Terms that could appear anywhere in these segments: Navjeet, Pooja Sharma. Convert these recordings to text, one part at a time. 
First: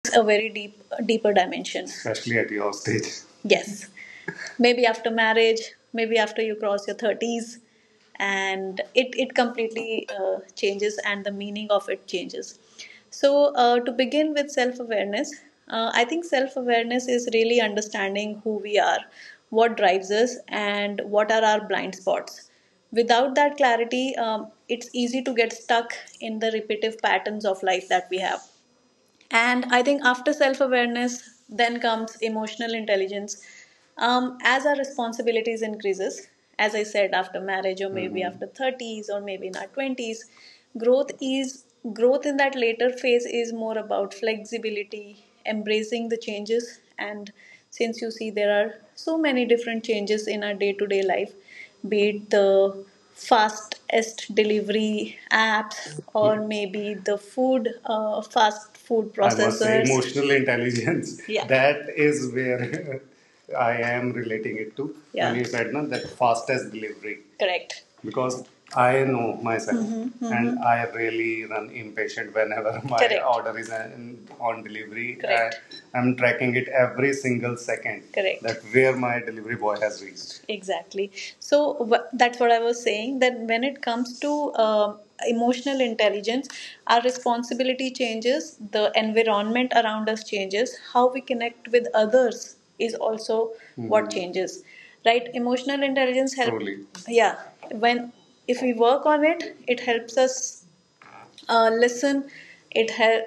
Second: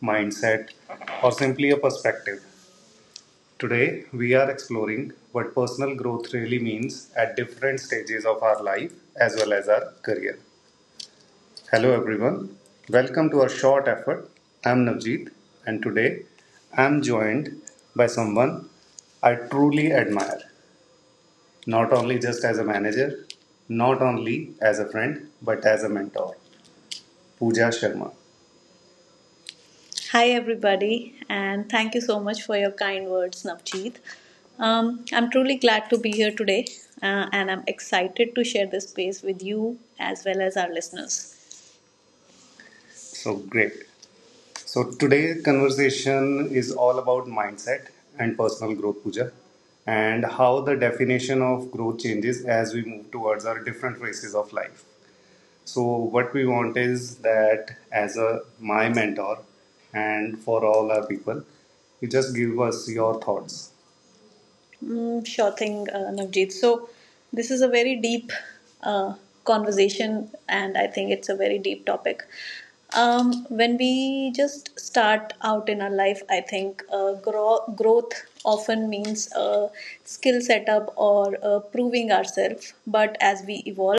mindset, or simply a perspective? Today, we are exploring what personal growth really means at different stages of our life as well as our career. Hello, everyone. Welcome to our short effort. I'm Navjeet, and today I'm joined by someone I truly admire. Not only just as a manager, not only as a friend, but as a mentor. Pooja Sharma. Hi, everybody, and thank you so much for your kind words, Navjeet. I'm truly glad to be here today, and I'm excited to share this space with you as well as our listeners. So great. So today's conversation is all about mindset and personal growth, Pooja, and how the definition of growth changes as we move towards our different phases of life. So what we want is that as a my mentor and for all our people, you just give us your thoughts. Mm, sure thing, Navjeet. So, this is a very deep uh, conversation, and I think it's a very deep topic. When we just start out in our life, I think growth often means a skill setup or proving ourselves. But as we evolve, A very deep, deeper dimension, especially at your stage. Yes. Maybe after marriage, maybe after you cross your 30s, and it completely changes and the meaning of it changes. So, to begin with self awareness, I think self awareness is really understanding who we are, what drives us, and what are our blind spots. Without that clarity, it's easy to get stuck in the repetitive patterns of life that we have, and I think after self awareness, then comes emotional intelligence. As our responsibilities increases, as I said, after marriage or maybe after 30s or maybe in our 20s, growth is growth in that later phase is more about flexibility, embracing the changes. And since you see there are so many different changes in our day to day life, be it the fastest delivery apps or maybe the food fast food processors. I must say, processors emotional intelligence. Yeah, that is where I am relating it to. Yeah, when yeah you said no, that fastest delivery. Correct. Because I know myself, mm-hmm, mm-hmm, and I really run impatient whenever my Correct. Order is an, on delivery. I'm tracking it every single second. Correct. That where my delivery boy has reached. Exactly. So that's what I was saying, that when it comes to emotional intelligence, our responsibility changes, the environment around us changes, how we connect with others is also, mm-hmm, what changes. Right, emotional intelligence helps. Yeah, when if we work on it it helps us listen. it help